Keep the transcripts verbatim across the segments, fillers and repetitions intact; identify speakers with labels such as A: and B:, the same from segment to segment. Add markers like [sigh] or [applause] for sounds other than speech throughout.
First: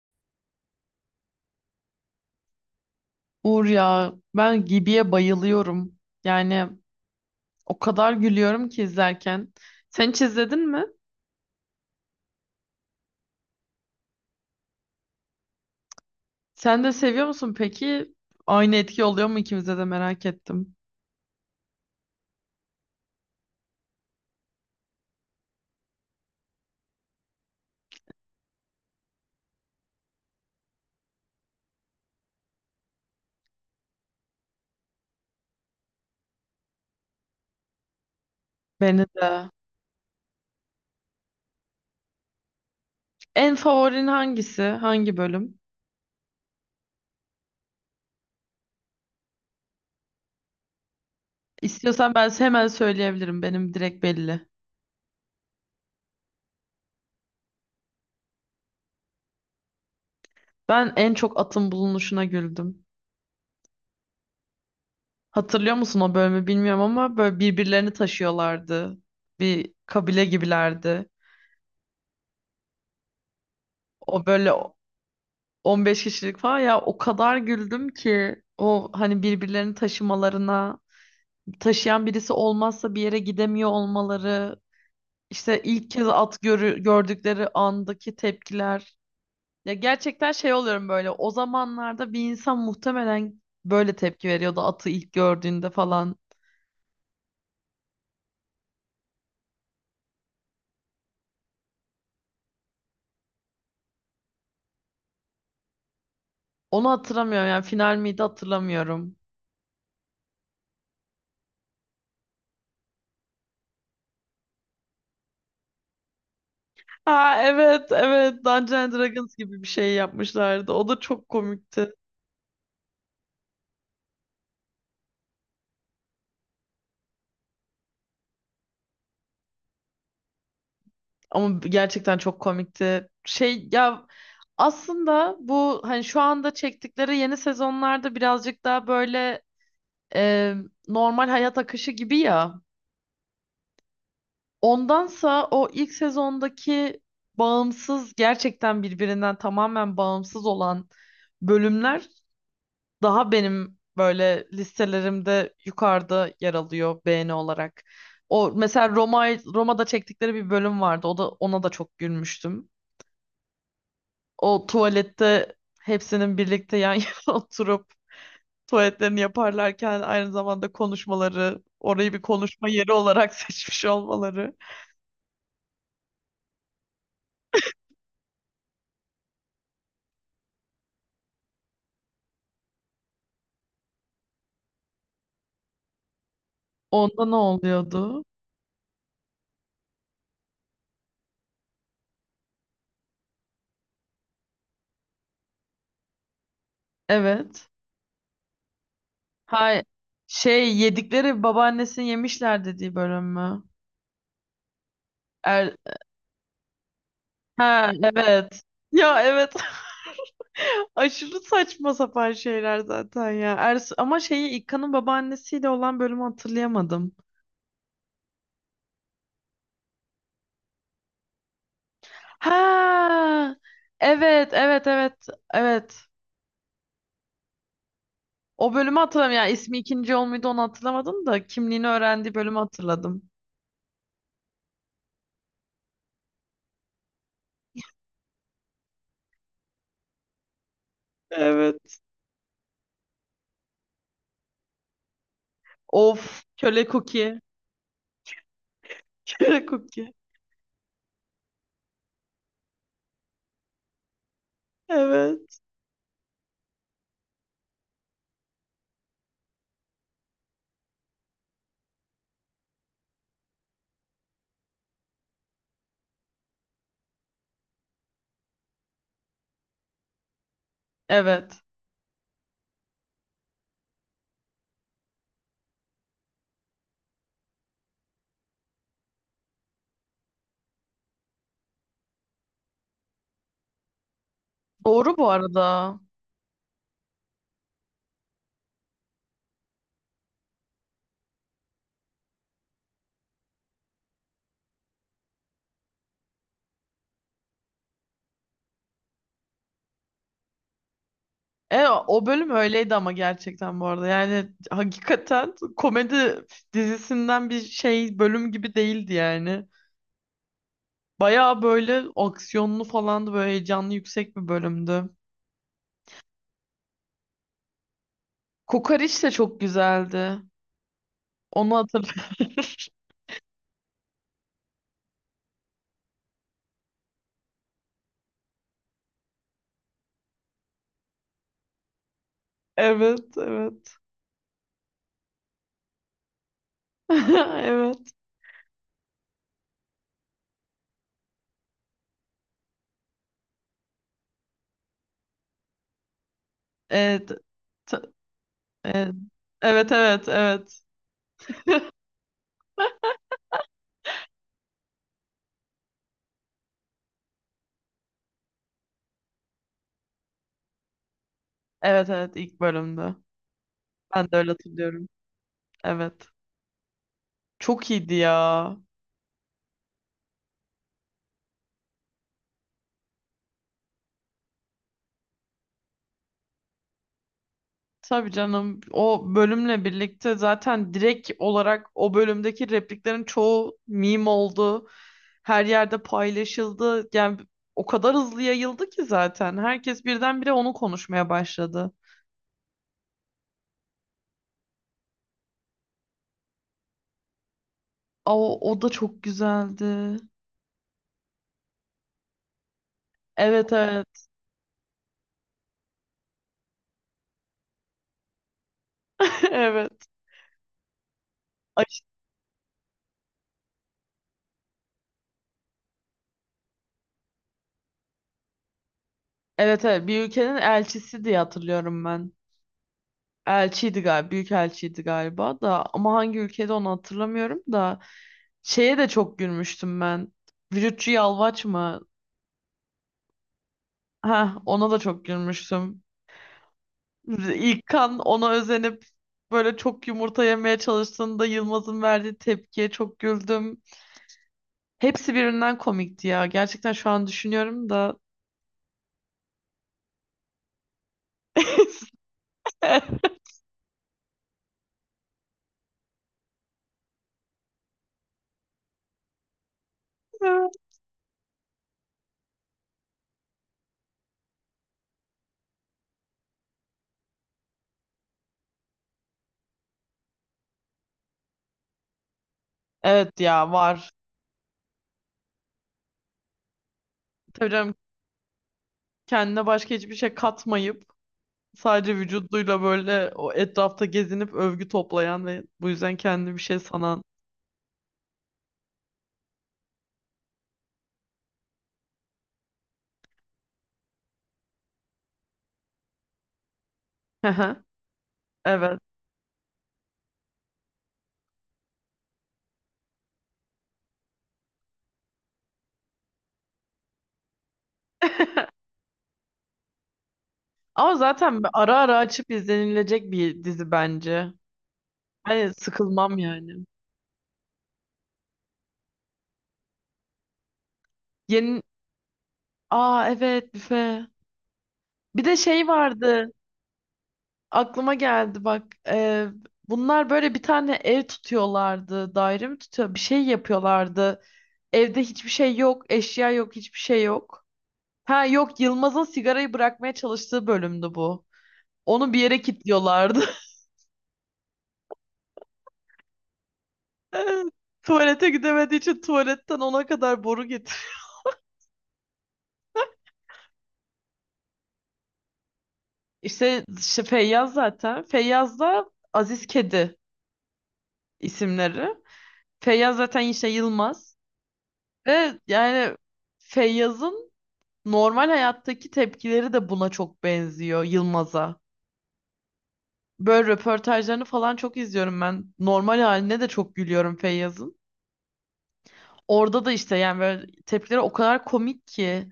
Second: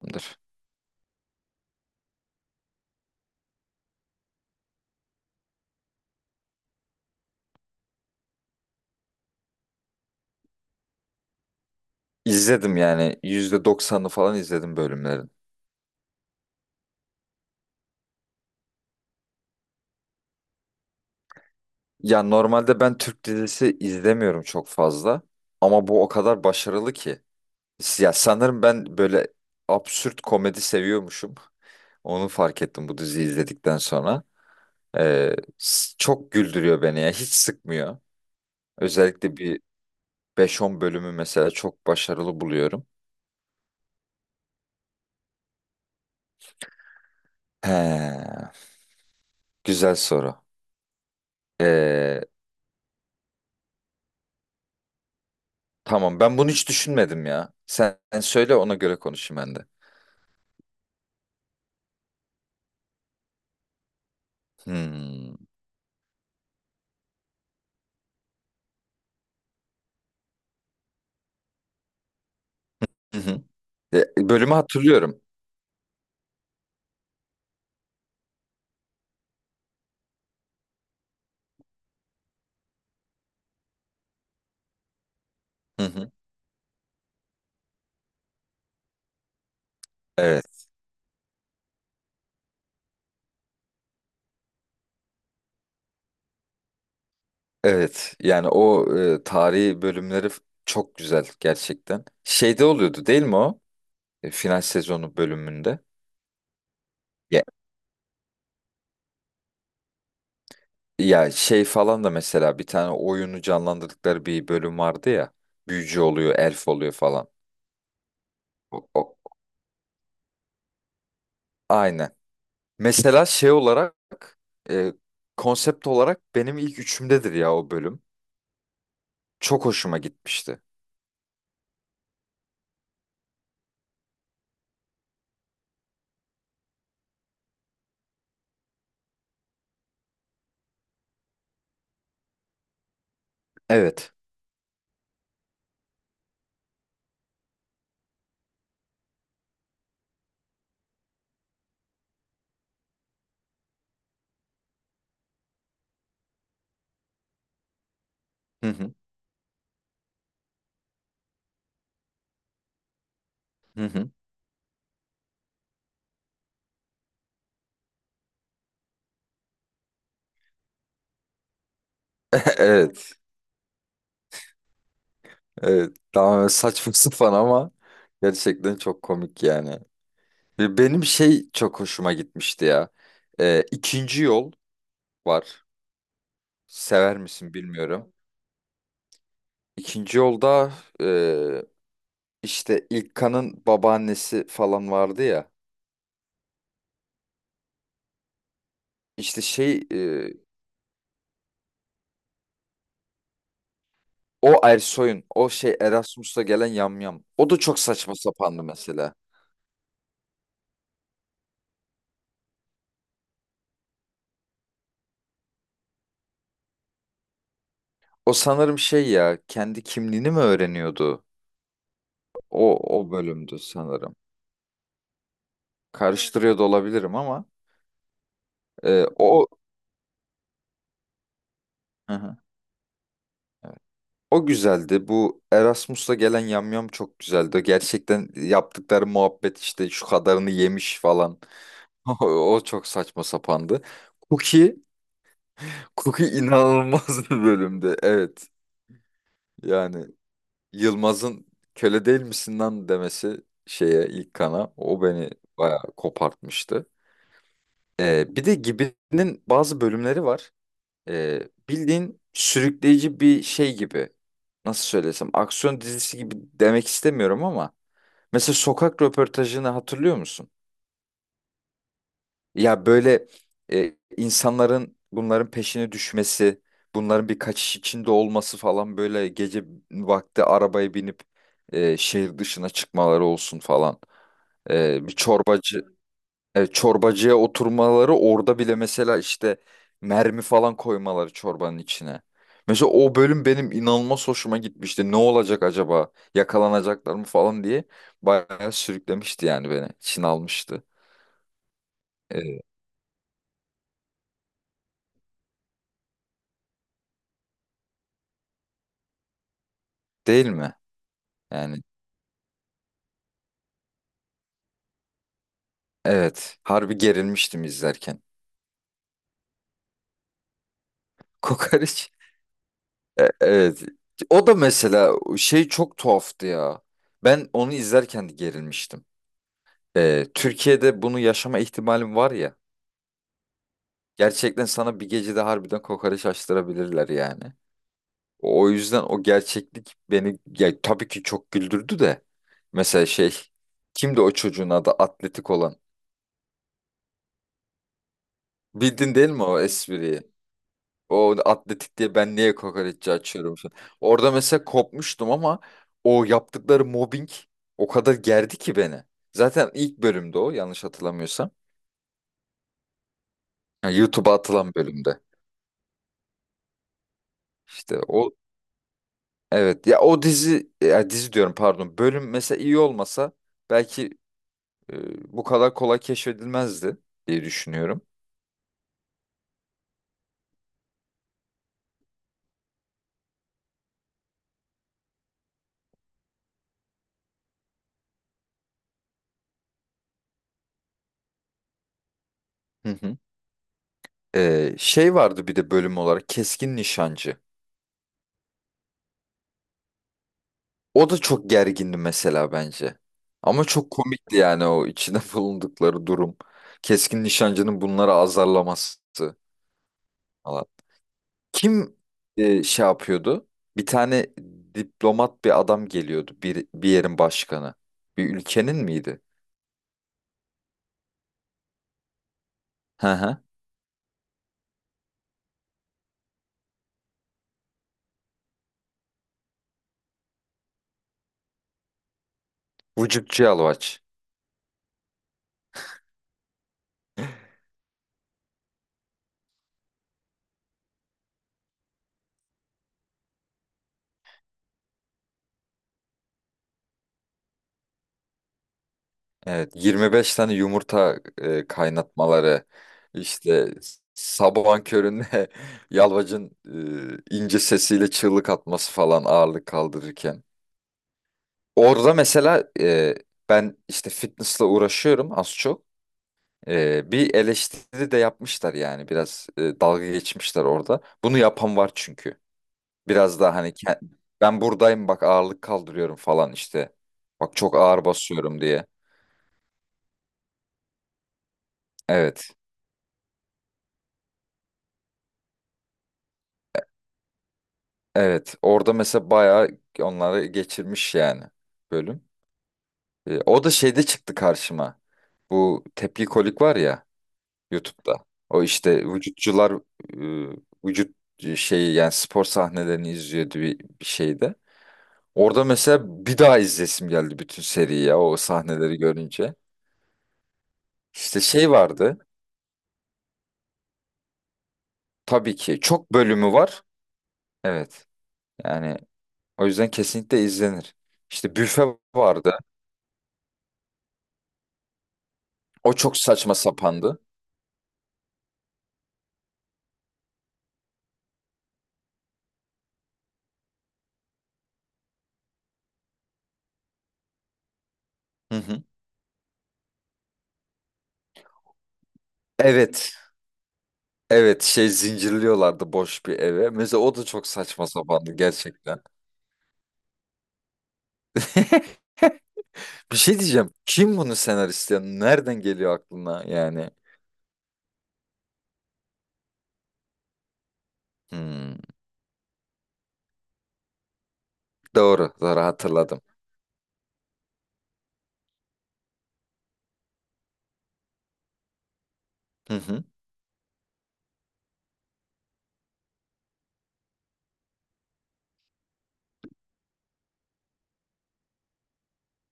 A: Dur.
B: Uğur ya ben Gibi'ye bayılıyorum. Yani o kadar gülüyorum ki izlerken. Sen hiç izledin mi?
A: İzledim yani yüzde doksanını falan izledim bölümlerin.
B: Sen de seviyor musun peki? Aynı etki oluyor mu ikimize de merak ettim.
A: Ya normalde ben Türk dizisi izlemiyorum çok fazla ama bu o kadar başarılı ki. Ya sanırım ben böyle absürt komedi seviyormuşum. Onu fark ettim bu diziyi izledikten sonra. Ee, s- çok güldürüyor beni ya hiç sıkmıyor.
B: Beni
A: Özellikle
B: de.
A: bir beş on bölümü mesela çok başarılı buluyorum.
B: En favorin hangisi? Hangi bölüm?
A: He, güzel soru.
B: İstiyorsan
A: Ee,
B: ben hemen söyleyebilirim. Benim direkt belli.
A: tamam ben bunu hiç düşünmedim ya. Sen sen söyle ona göre konuşayım ben de.
B: Ben en çok atın bulunuşuna güldüm.
A: Hmm.
B: Hatırlıyor musun o bölümü bilmiyorum ama böyle birbirlerini taşıyorlardı. Bir kabile gibilerdi.
A: Hı hı.
B: O
A: E,
B: böyle
A: Bölümü hatırlıyorum.
B: on beş kişilik falan ya o kadar güldüm ki o hani birbirlerini taşımalarına taşıyan birisi olmazsa bir yere gidemiyor olmaları işte
A: Hı
B: ilk kez
A: hı.
B: at görü gördükleri andaki tepkiler ya gerçekten şey
A: Evet,
B: oluyorum böyle o zamanlarda bir insan muhtemelen böyle tepki veriyordu atı ilk gördüğünde falan
A: evet. Yani o e, tarihi bölümleri f- çok güzel gerçekten. Şeyde oluyordu değil mi o? E, final sezonu bölümünde.
B: onu
A: Ya,
B: hatırlamıyorum yani final miydi hatırlamıyorum.
A: ya şey falan da mesela bir tane oyunu canlandırdıkları bir bölüm vardı ya. Büyücü oluyor, elf oluyor falan.
B: Ha evet evet, Dungeons
A: O,
B: and
A: o-
B: Dragons gibi bir şey yapmışlardı, o da çok komikti.
A: Aynen. Mesela şey olarak, e, konsept olarak benim ilk üçümdedir ya o bölüm. Çok hoşuma gitmişti.
B: Ama gerçekten çok komikti. Şey ya, aslında bu hani şu anda çektikleri yeni sezonlarda birazcık daha böyle e, normal hayat akışı gibi ya.
A: Evet.
B: Ondansa o ilk sezondaki bağımsız, gerçekten birbirinden tamamen bağımsız olan bölümler daha benim böyle listelerimde yukarıda yer alıyor beğeni olarak. O
A: Hı
B: mesela
A: hı.
B: Roma Roma'da çektikleri bir bölüm vardı. O da, ona da çok gülmüştüm.
A: Hı hı.
B: O tuvalette hepsinin birlikte yan yana [laughs] oturup tuvaletlerini yaparlarken aynı zamanda konuşmaları, orayı bir
A: [laughs]
B: konuşma yeri
A: Evet.
B: olarak [laughs] seçmiş olmaları.
A: Evet, daha saçma [laughs] sapan ama gerçekten çok komik yani. Ve benim şey çok hoşuma gitmişti ya. Ee, ikinci yol var. Sever
B: Onda ne
A: misin bilmiyorum.
B: oluyordu?
A: İkinci yolda e, işte İlkan'ın babaannesi falan vardı ya.
B: Evet.
A: İşte
B: Hay
A: şey e,
B: şey, yedikleri babaannesini yemişler dediği bölüm mü?
A: O Ersoy'un o
B: Er
A: şey Erasmus'ta gelen yamyam. O da çok
B: ha
A: saçma sapandı
B: evet.
A: mesela.
B: Ya evet. [laughs] Aşırı saçma sapan şeyler zaten ya. Ers ama şeyi İkka'nın babaannesiyle olan bölümü hatırlayamadım.
A: O sanırım şey ya kendi kimliğini mi öğreniyordu? O o
B: Ha,
A: bölümdü sanırım.
B: evet, evet, evet, evet.
A: Karıştırıyor da olabilirim ama.
B: O bölümü
A: Ee,
B: hatırlamıyorum.
A: o
B: Yani ismi ikinci yol muydu onu hatırlamadım da kimliğini
A: Hı
B: öğrendiği
A: hı.
B: bölümü hatırladım.
A: Evet. O güzeldi. Bu Erasmus'la gelen yamyam çok güzeldi. Gerçekten yaptıkları muhabbet işte şu kadarını yemiş falan.
B: Evet.
A: [laughs] O, o çok saçma sapandı. Cookie, Cookie
B: Of, köle
A: inanılmaz
B: cookie.
A: bir bölümdü. Evet.
B: [laughs] Köle
A: Yani
B: Cookie.
A: Yılmaz'ın köle değil misin lan demesi şeye ilk kana o beni
B: Evet.
A: bayağı kopartmıştı. Ee, bir de Gibi'nin bazı bölümleri var. Ee, bildiğin sürükleyici bir şey gibi. Nasıl söylesem aksiyon dizisi gibi demek istemiyorum ama mesela sokak röportajını hatırlıyor musun?
B: Evet.
A: Ya böyle e, insanların bunların peşine düşmesi, bunların bir kaçış içinde olması falan böyle gece vakti arabaya binip e, şehir dışına çıkmaları olsun falan. E, bir
B: Doğru bu
A: çorbacı
B: arada.
A: e, Çorbacıya oturmaları orada bile mesela işte mermi falan koymaları çorbanın içine. Mesela o bölüm benim inanılmaz hoşuma gitmişti. Ne olacak acaba? Yakalanacaklar mı falan diye bayağı sürüklemişti yani beni. Çin almıştı.
B: E, o bölüm
A: E,
B: öyleydi ama gerçekten, bu arada. Yani hakikaten komedi dizisinden bir şey bölüm gibi değildi yani.
A: Değil mi?
B: Bayağı
A: Yani
B: böyle aksiyonlu falandı, böyle heyecanlı, yüksek bir bölümdü.
A: evet. Harbi gerilmiştim izlerken.
B: Kokoreç de çok güzeldi.
A: [laughs]
B: Onu
A: Kokoreç.
B: hatırlar. [laughs]
A: E, evet. O da mesela şey çok tuhaftı ya. Ben onu izlerken de gerilmiştim. E, Türkiye'de bunu yaşama ihtimalim var ya.
B: Evet, evet.
A: Gerçekten sana bir gecede harbiden kokoreç açtırabilirler yani.
B: [laughs] Evet.
A: O o yüzden o gerçeklik beni ya, tabii ki çok güldürdü de. Mesela şey kimdi o çocuğun adı atletik olan?
B: Evet. T-
A: Bildin değil mi o
B: Evet, evet,
A: espriyi?
B: evet. Evet,
A: O atletik diye ben niye kokoreççi açıyorum şu an? Orada mesela kopmuştum ama o yaptıkları mobbing o kadar gerdi ki beni. Zaten ilk bölümde o yanlış hatırlamıyorsam.
B: evet, evet, ilk bölümde.
A: Yani
B: Ben
A: YouTube'a
B: de öyle
A: atılan
B: hatırlıyorum.
A: bölümde.
B: Evet. Çok
A: İşte
B: iyiydi
A: o
B: ya.
A: evet ya o dizi ya dizi diyorum pardon bölüm mesela iyi olmasa belki e, bu kadar kolay keşfedilmezdi diye düşünüyorum.
B: Tabii canım. O bölümle birlikte zaten direkt olarak o bölümdeki repliklerin çoğu meme oldu. Her yerde paylaşıldı. Yani o kadar hızlı yayıldı ki zaten. Herkes birdenbire onu konuşmaya başladı.
A: Hı hı. Ee, şey vardı bir de bölüm olarak Keskin Nişancı.
B: Aa, o da çok güzeldi.
A: O da çok gergindi mesela bence. Ama
B: Evet
A: çok
B: evet.
A: komikti yani o içine [laughs] bulundukları durum. Keskin Nişancı'nın bunları azarlaması
B: [laughs] Evet.
A: falan.
B: Ay,
A: Kim e, şey yapıyordu? Bir tane diplomat bir adam geliyordu. Bir, bir yerin başkanı. Bir ülkenin miydi?
B: evet evet, bir ülkenin elçisi diye hatırlıyorum ben.
A: Hı hı.
B: Elçiydi galiba, büyük elçiydi galiba da ama hangi ülkede onu hatırlamıyorum da şeye de çok gülmüştüm ben. Vücutçu Yalvaç mı?
A: Vücutçu Yalvaç.
B: Ha, ona da çok gülmüştüm. İlkan ona özenip böyle çok yumurta yemeye çalıştığında Yılmaz'ın verdiği tepkiye çok güldüm. Hepsi birbirinden komikti ya. Gerçekten şu an düşünüyorum da.
A: Evet. yirmi beş tane yumurta e,
B: [laughs]
A: kaynatmaları. İşte sabahın köründe [laughs] Yalvaç'ın e, ince sesiyle çığlık atması falan ağırlık kaldırırken. Orada mesela e, ben işte fitness'la uğraşıyorum az çok. Ee, bir eleştiri de yapmışlar yani biraz e, dalga geçmişler orada. Bunu yapan var çünkü.
B: Evet
A: Biraz daha hani
B: ya,
A: ke-
B: var.
A: Ben buradayım bak ağırlık kaldırıyorum falan işte. Bak
B: Tabii
A: çok
B: canım,
A: ağır basıyorum diye.
B: kendine başka hiçbir şey katmayıp sadece
A: Evet.
B: vücuduyla böyle o etrafta gezinip övgü toplayan ve bu yüzden kendini bir şey sanan.
A: Evet. Orada mesela bayağı onları geçirmiş yani bölüm. Ee, o da şeyde çıktı karşıma. Bu tepki kolik var ya
B: [laughs] Hı hı,
A: YouTube'da. O
B: evet.
A: işte vücutçular e, vücut şeyi yani spor sahnelerini izliyordu bir, bir şeyde. Orada mesela bir daha izlesim geldi bütün seriyi ya o
B: [laughs]
A: sahneleri görünce.
B: Ama
A: İşte
B: zaten
A: şey
B: ara ara
A: vardı.
B: açıp izlenilecek bir dizi bence.
A: Tabii
B: Hani
A: ki çok
B: sıkılmam
A: bölümü var.
B: yani.
A: Evet. Yani o yüzden kesinlikle izlenir. İşte
B: Yeni...
A: büfe vardı.
B: Aa evet, büfe. Bir de şey
A: O çok
B: vardı.
A: saçma sapandı.
B: Aklıma geldi bak. Ee, bunlar böyle bir tane ev tutuyorlardı. Daire mi tutuyor? Bir şey yapıyorlardı. Evde hiçbir şey yok. Eşya yok. Hiçbir şey yok. Ha
A: Hı
B: yok,
A: hı.
B: Yılmaz'ın sigarayı bırakmaya çalıştığı bölümdü bu. Onu bir yere
A: Evet.
B: kilitliyorlardı.
A: Evet, şey zincirliyorlardı boş bir eve. Mesela o da çok
B: [laughs]
A: saçma sapandı
B: Tuvalete gidemediği
A: gerçekten.
B: için tuvaletten ona kadar boru getir.
A: Bir şey diyeceğim. Kim bunu senarist ya? Nereden geliyor aklına
B: İşte,
A: yani?
B: işte Feyyaz zaten. Feyyaz da Aziz Kedi
A: Hmm.
B: isimleri. Feyyaz zaten işte Yılmaz.
A: Doğru.
B: Ve
A: Doğru
B: yani
A: hatırladım.
B: Feyyaz'ın normal hayattaki tepkileri de buna çok benziyor, Yılmaz'a.
A: Hı hı.
B: Böyle röportajlarını falan çok izliyorum ben. Normal haline de çok gülüyorum Feyyaz'ın. Orada da işte yani böyle tepkileri o kadar komik ki.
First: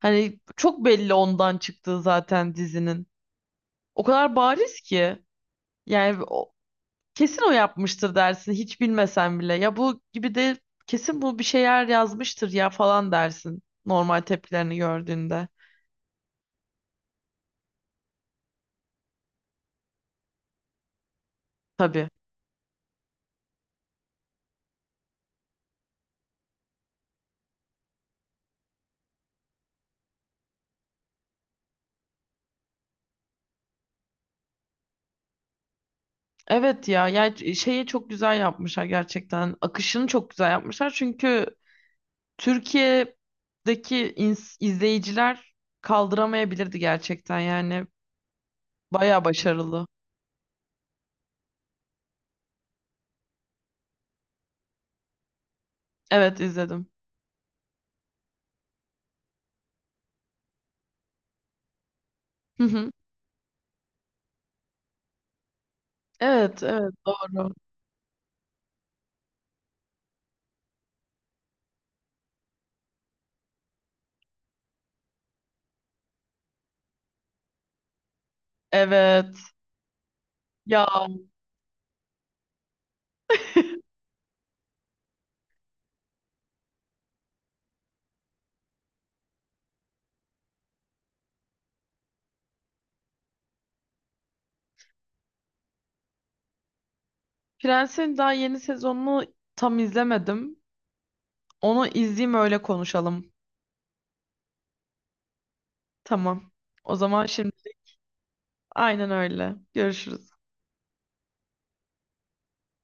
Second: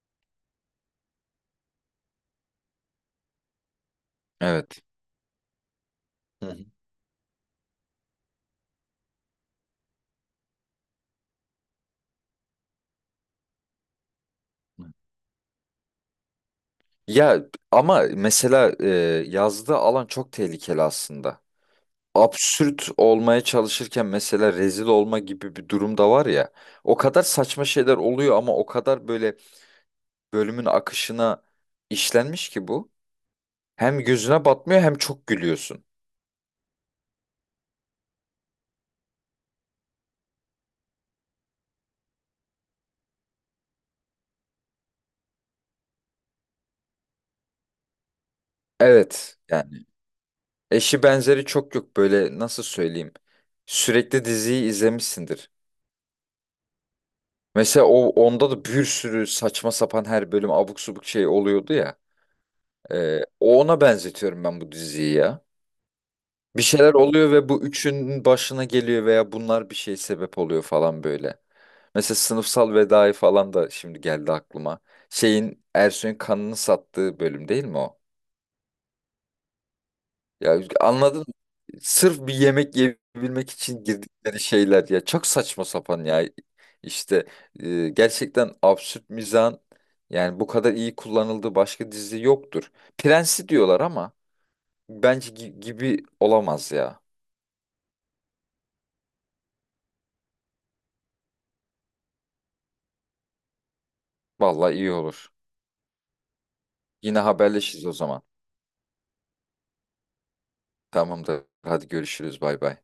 B: Hani çok belli ondan çıktığı zaten dizinin. O kadar bariz
A: Evet.
B: ki. Yani o,
A: Hı
B: kesin o yapmıştır dersin hiç bilmesen bile. Ya bu gibi de kesin bu bir şeyler yazmıştır ya falan dersin. Normal tepkilerini
A: hı.
B: gördüğünde.
A: Ya ama mesela e, yazdığı alan çok tehlikeli aslında.
B: Tabii.
A: Absürt olmaya çalışırken mesela rezil olma gibi bir durum da var ya. O kadar saçma şeyler oluyor ama o kadar böyle bölümün akışına işlenmiş ki bu. Hem gözüne batmıyor hem çok gülüyorsun.
B: Evet ya, ya şeye çok güzel yapmışlar gerçekten. Akışını çok güzel yapmışlar. Çünkü Türkiye'deki ins- izleyiciler kaldıramayabilirdi gerçekten yani. Bayağı
A: Evet yani
B: başarılı.
A: eşi benzeri çok yok böyle nasıl söyleyeyim. Sürekli diziyi izlemişsindir.
B: Evet izledim.
A: Mesela o onda da bir sürü saçma sapan her bölüm abuk subuk şey oluyordu ya.
B: Hı hı.
A: Ee, o ona benzetiyorum ben bu diziyi ya. Bir
B: Evet, evet
A: şeyler oluyor ve
B: doğru.
A: bu üçünün başına geliyor veya bunlar bir şey sebep oluyor falan böyle. Mesela sınıfsal vedayı falan da şimdi geldi aklıma. Şeyin Ersoy'un kanını sattığı bölüm değil mi o?
B: Evet.
A: Ya
B: Ya
A: anladın mı? Sırf bir yemek yiyebilmek için
B: [laughs]
A: girdikleri şeyler ya çok saçma sapan ya. İşte e, Gerçekten absürt mizahın yani bu kadar iyi kullanıldığı başka dizi yoktur. Prensi diyorlar ama bence gi- gibi olamaz ya.
B: Prens'in daha yeni sezonunu tam izlemedim. Onu izleyeyim öyle konuşalım.
A: Vallahi iyi olur.
B: Tamam. O
A: Yine
B: zaman şimdi
A: haberleşiriz o zaman.
B: aynen öyle. Görüşürüz.
A: Tamamdır. Hadi görüşürüz. Bay bay.